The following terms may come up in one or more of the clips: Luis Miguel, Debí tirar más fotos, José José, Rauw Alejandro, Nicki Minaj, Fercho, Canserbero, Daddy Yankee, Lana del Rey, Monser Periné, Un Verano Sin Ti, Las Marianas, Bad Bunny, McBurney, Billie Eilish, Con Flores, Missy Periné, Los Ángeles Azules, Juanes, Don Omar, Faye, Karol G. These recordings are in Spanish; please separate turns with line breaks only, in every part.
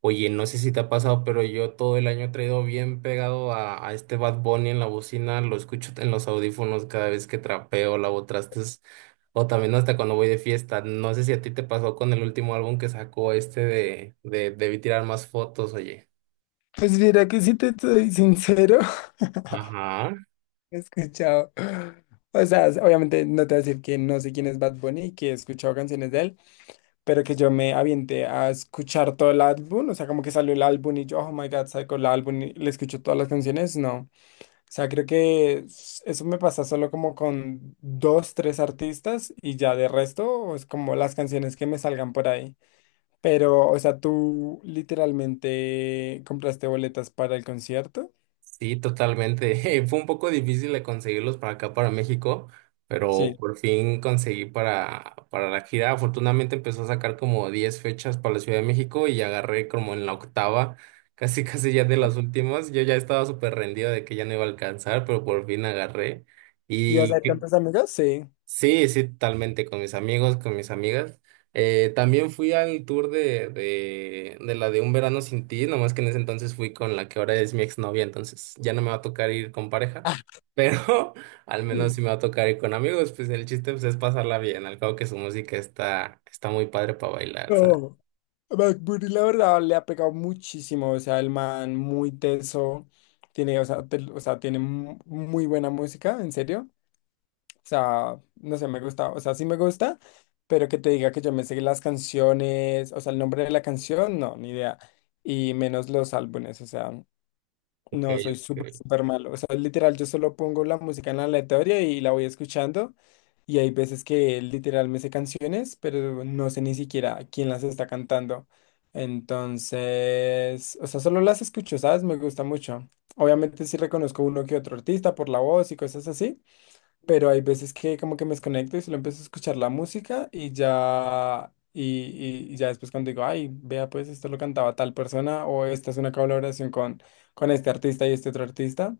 Oye, no sé si te ha pasado, pero yo todo el año he traído bien pegado a este Bad Bunny en la bocina, lo escucho en los audífonos cada vez que trapeo, lavo trastes, o también hasta cuando voy de fiesta. No sé si a ti te pasó con el último álbum que sacó este de Debí tirar más fotos, oye.
Pues mira que si te soy sincero,
Ajá.
he escuchado. O sea, obviamente no te voy a decir que no sé quién es Bad Bunny y que he escuchado canciones de él, pero que yo me avienté a escuchar todo el álbum, o sea, como que salió el álbum y yo, oh my God, saco el álbum y le escucho todas las canciones, no. O sea, creo que eso me pasa solo como con dos, tres artistas y ya de resto es como las canciones que me salgan por ahí. Pero, o sea, tú literalmente compraste boletas para el concierto.
Sí, totalmente. Fue un poco difícil de conseguirlos para acá, para México, pero
Sí.
por fin conseguí para la gira. Afortunadamente empezó a sacar como 10 fechas para la Ciudad de México y agarré como en la octava, casi casi ya de las últimas. Yo ya estaba súper rendido de que ya no iba a alcanzar, pero por fin agarré. Mm.
¿Y vas a ver tantas amigas? Sí.
Sí, sí, totalmente, con mis amigos, con mis amigas. También fui al tour de la de Un Verano Sin Ti, nomás que en ese entonces fui con la que ahora es mi exnovia, entonces ya no me va a tocar ir con pareja,
Ah,
pero al menos sí me va a tocar ir con amigos, pues el chiste pues, es pasarla bien, al cabo que su música está, está muy padre para bailar, ¿sabes?
no, McBurney, la verdad, le ha pegado muchísimo. O sea, el man muy teso. Tiene, o sea, o sea, tiene muy buena música, en serio. O sea, no sé, me gusta. O sea, sí me gusta, pero que te diga que yo me sé las canciones, o sea, el nombre de la canción, no, ni idea. Y menos los álbumes, o sea.
Ok,
No, soy súper,
ok.
súper malo. O sea, literal, yo solo pongo la música en la aleatoria y la voy escuchando. Y hay veces que literal me sé canciones, pero no sé ni siquiera quién las está cantando. Entonces, o sea, solo las escucho, ¿sabes? Me gusta mucho. Obviamente sí reconozco uno que otro artista por la voz y cosas así, pero hay veces que como que me desconecto y solo empiezo a escuchar la música y ya, y ya después cuando digo, ay, vea, pues esto lo cantaba tal persona o esta es una colaboración con este artista y este otro artista,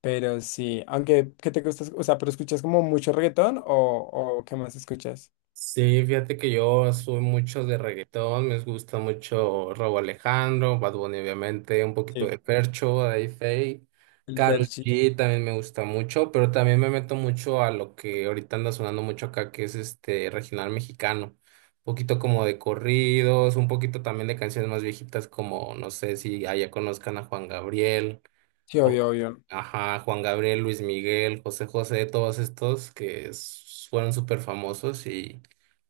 pero sí, aunque, ¿qué te gusta? O sea, ¿pero escuchas como mucho reggaetón o qué más escuchas?
Sí, fíjate que yo soy mucho de reggaetón, me gusta mucho Rauw Alejandro, Bad Bunny obviamente, un poquito
Sí.
de Fercho, de Faye,
El
Karol
Ferchi,
G también me gusta mucho, pero también me meto mucho a lo que ahorita anda sonando mucho acá, que es este regional mexicano, un poquito como de corridos, un poquito también de canciones más viejitas como, no sé si allá conozcan a Juan Gabriel.
sí, obvio, obvio.
Ajá, Juan Gabriel, Luis Miguel, José José, todos estos que fueron súper famosos y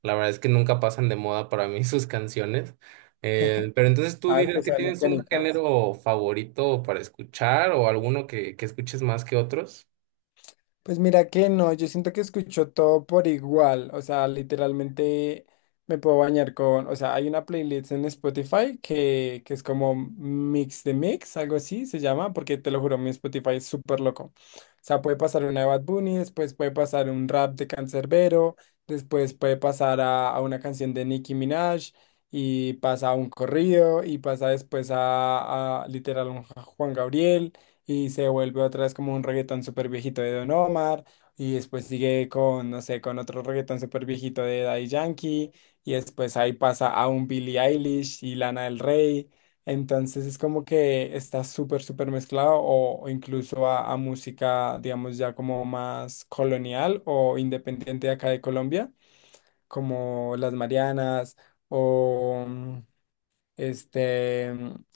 la verdad es que nunca pasan de moda para mí sus canciones. Pero entonces tú
Ah, es
dirías
que
que
son
tienes un
icónicas.
género favorito para escuchar o alguno que escuches más que otros.
Pues mira que no, yo siento que escucho todo por igual, o sea, literalmente me puedo bañar con, o sea, hay una playlist en Spotify que es como Mix de Mix, algo así se llama, porque te lo juro, mi Spotify es súper loco. O sea, puede pasar una de Bad Bunny, después puede pasar un rap de Canserbero, después puede pasar a una canción de Nicki Minaj, y pasa a un corrido, y pasa después a literal un Juan Gabriel. Y se vuelve otra vez como un reggaetón súper viejito de Don Omar. Y después sigue con, no sé, con otro reggaetón súper viejito de Daddy Yankee. Y después ahí pasa a un Billie Eilish y Lana del Rey. Entonces es como que está súper, súper mezclado o incluso a música, digamos, ya como más colonial o independiente de acá de Colombia, como Las Marianas o este,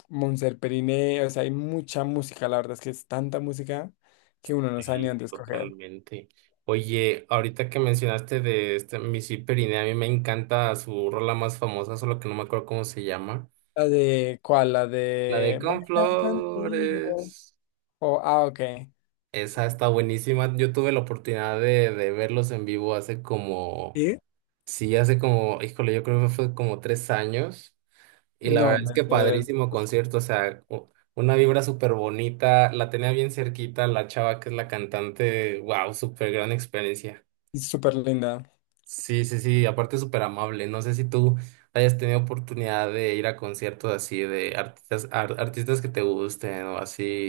Monser Periné, o sea, hay mucha música, la verdad es que es tanta música que uno no sabe ni
Sí,
dónde escoger.
totalmente. Oye, ahorita que mencionaste de este Missy Periné, a mí me encanta su rola más famosa, solo que no me acuerdo cómo se llama.
La de, ¿cuál? La
La de
de
Con
Bailar contigo.
Flores.
Oh, ah, ok.
Esa está buenísima. Yo tuve la oportunidad de verlos en vivo hace como,
¿Sí?
sí, hace como, híjole, yo creo que fue como 3 años. Y la
No,
verdad es que padrísimo concierto, o sea, una vibra súper bonita. La tenía bien cerquita la chava que es la cantante. Wow, súper gran experiencia.
es súper linda.
Sí, sí, sí, aparte súper amable. No sé si tú hayas tenido oportunidad de ir a conciertos así de artistas, artistas que te gusten o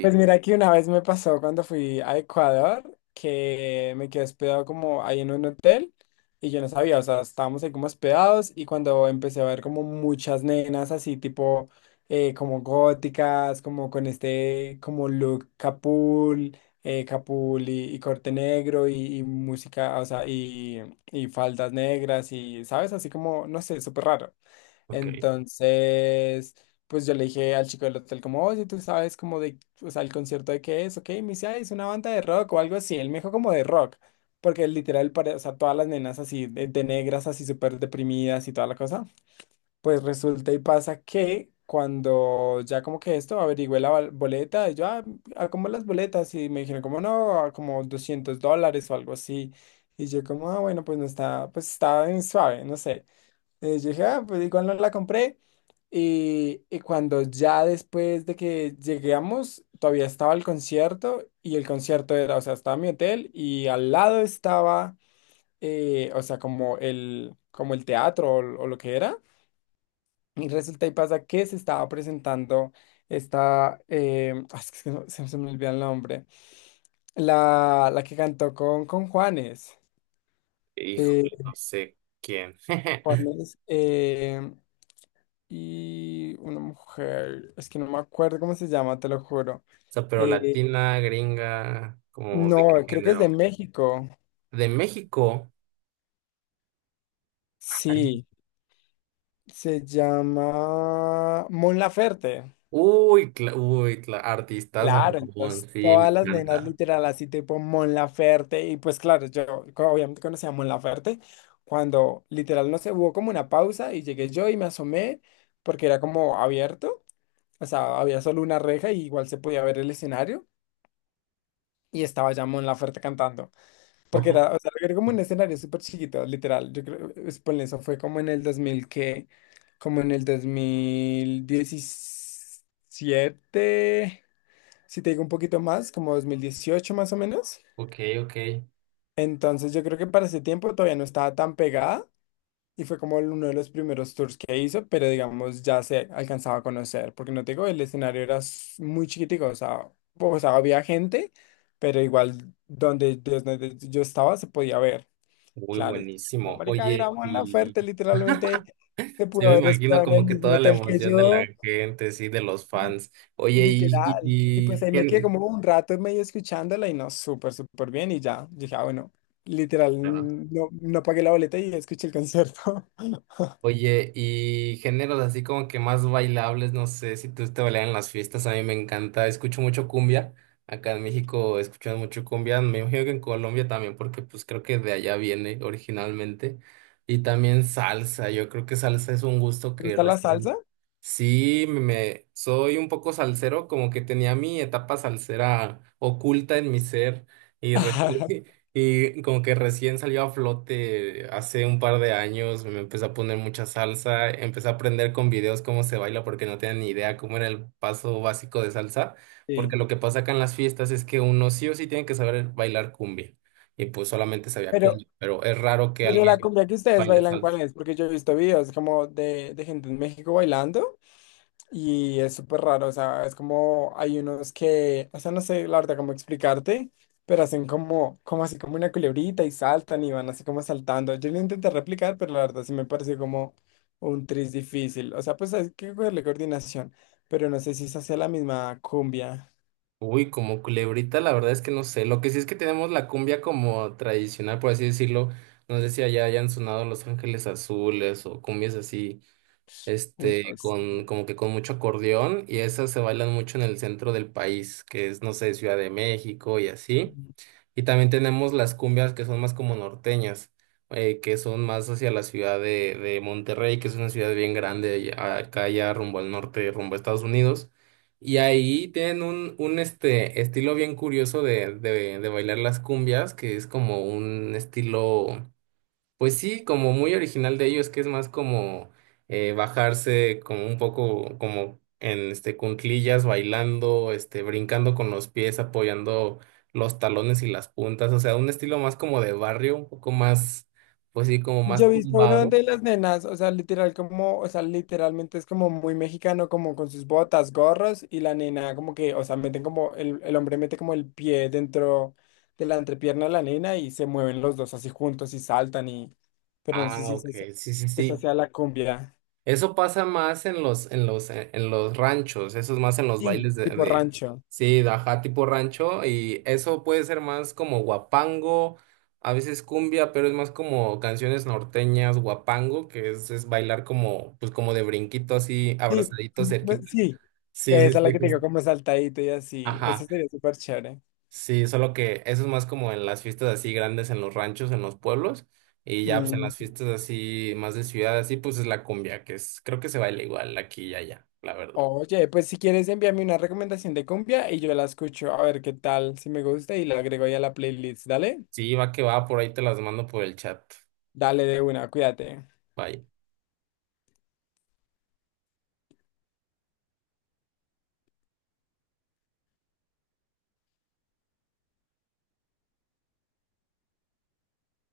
Pues mira que una vez me pasó cuando fui a Ecuador que me quedé hospedado como ahí en un hotel y yo no sabía, o sea, estábamos ahí como hospedados y cuando empecé a ver como muchas nenas así tipo como góticas, como con este como look capul, capul y corte negro y música, o sea, y faldas negras y, ¿sabes? Así como, no sé, súper raro.
Ok.
Entonces, pues yo le dije al chico del hotel como, oye, tú sabes como de, o sea, el concierto de qué es, ok, me dice, "Ay, es una banda de rock o algo así, él me dijo como de rock, porque literal, o sea, todas las nenas así de negras, así súper deprimidas y toda la cosa, pues resulta y pasa que cuando ya como que esto, averigüé la boleta, y yo, ah, ah, ¿cómo las boletas? Y me dijeron como, no, ah, como $200 o algo así, y yo como, ah, bueno, pues no está, pues estaba en suave, no sé. Yo dije, ah, pues igual no la compré. Y cuando ya después de que llegamos, todavía estaba el concierto y el concierto era, o sea, estaba mi hotel y al lado estaba, o sea, como el teatro o lo que era. Y resulta y pasa que se estaba presentando esta, ah, es que se me olvida el nombre, la que cantó con Juanes.
Híjole,
eh,
no sé quién.
Juanes, y una mujer, es que no me acuerdo cómo se llama, te lo juro.
O sea, pero
Eh,
latina, gringa, como de qué
no, creo que es de
género.
México.
De México. Ay,
Sí, se llama Mon Laferte.
uy, artistas a
Claro,
montón,
entonces
sí, me
todas las nenas
encanta.
literal así tipo Mon Laferte y pues claro, yo obviamente conocía a Mon Laferte cuando literal no se hubo como una pausa y llegué yo y me asomé porque era como abierto, o sea, había solo una reja y igual se podía ver el escenario y estaba ya Mon Laferte cantando. Porque
Ojo,
era, o sea, era como un escenario súper chiquito, literal. Yo creo, ponle, eso fue como en el 2000 que, como en el 2017 si te digo un poquito más, como 2018 más o menos.
ok, ok.
Entonces yo creo que para ese tiempo todavía no estaba tan pegada y fue como uno de los primeros tours que hizo, pero digamos ya se alcanzaba a conocer, porque no te digo, el escenario era muy chiquitico, o sea, había gente, pero igual donde, desde donde yo estaba se podía ver.
Muy
Claro, como
buenísimo.
marica, era
Oye,
la
y
oferta, literalmente se
sí
pudo
me
haber
imagino
hospedado en el
como que
mismo
toda la
hotel que
emoción de la
yo,
gente, sí, de los fans. Oye,
literal. Y pues ahí me quedé como un rato medio escuchándola y no, súper, súper bien y ya. Dije, ah, bueno, literal, no, no pagué la boleta y escuché el concierto.
oye, y géneros así como que más bailables, no sé si tú te bailan en las fiestas, a mí me encanta, escucho mucho cumbia, acá en México escuchan mucho cumbia, me imagino que en Colombia también, porque pues creo que de allá viene originalmente, y también salsa, yo creo que salsa es un gusto
¿Te
que
gusta la
recién.
salsa?
Sí, soy un poco salsero, como que tenía mi etapa salsera oculta en mi ser y,
Ajá,
y como que recién salió a flote hace un par de años, me empecé a poner mucha salsa, empecé a aprender con videos cómo se baila porque no tenía ni idea cómo era el paso básico de salsa, porque
sí.
lo que pasa acá en las fiestas es que uno sí o sí tiene que saber bailar cumbia y pues solamente sabía
Pero,
cumbia, pero es raro que
pero la
alguien
cumbia que ustedes
baile
bailan,
salsa.
¿cuál es? Porque yo he visto videos como de gente en México bailando. Y es súper raro, o sea, es como hay unos que, o sea, no sé la verdad cómo explicarte, pero hacen como, como así como una culebrita y saltan y van así como saltando. Yo lo intenté replicar, pero la verdad sí me pareció como un tris difícil. O sea, pues hay que cogerle coordinación, pero no sé si es hacia la misma cumbia.
Uy, como culebrita, la verdad es que no sé. Lo que sí es que tenemos la cumbia como tradicional, por así decirlo. No sé si allá hayan sonado Los Ángeles Azules o cumbias así,
Uy,
este,
Dios.
con, como que con mucho acordeón, y esas se bailan mucho en el centro del país, que es, no sé, Ciudad de México y así. Y también tenemos las cumbias que son más como norteñas, que son más hacia la ciudad de Monterrey, que es una ciudad bien grande acá ya rumbo al norte, rumbo a Estados Unidos. Y ahí tienen un, un estilo bien curioso de bailar las cumbias, que es como un estilo pues sí, como muy original de ellos, que es más como bajarse como un poco como en este cunclillas, bailando, brincando con los pies, apoyando los talones y las puntas, o sea, un estilo más como de barrio, un poco más, pues sí, como
Yo he
más
visto uno
tumbado.
de las nenas, o sea, literal como, o sea, literalmente es como muy mexicano, como con sus botas, gorros, y la nena como que, o sea, meten como, el hombre mete como el pie dentro de la entrepierna de la nena y se mueven los dos así juntos y saltan y, pero no sé
Ah,
si
ok, sí, sí,
esa
sí.
sea la cumbia.
Eso pasa más en los, en los ranchos, eso es más en los
Sí,
bailes
tipo rancho.
sí, de ajá, tipo rancho, y eso puede ser más como guapango, a veces cumbia, pero es más como canciones norteñas, guapango, que es bailar como, pues como de brinquito así,
Sí,
abrazadito, cerquita.
sí,
Sí, sí,
esa es la
sí,
que tengo
justo.
como saltadito y así, eso
Ajá.
sería súper chévere.
Sí, solo que eso es más como en las fiestas así grandes en los ranchos, en los pueblos, y ya pues en las fiestas así más de ciudad, así pues es la cumbia, que es, creo que se baila igual aquí y allá, la verdad.
Oye, pues si quieres envíame una recomendación de cumbia y yo la escucho a ver qué tal, si me gusta y la agrego ya a la playlist, dale,
Sí, va que va, por ahí te las mando por el chat.
dale de una, cuídate.
Bye.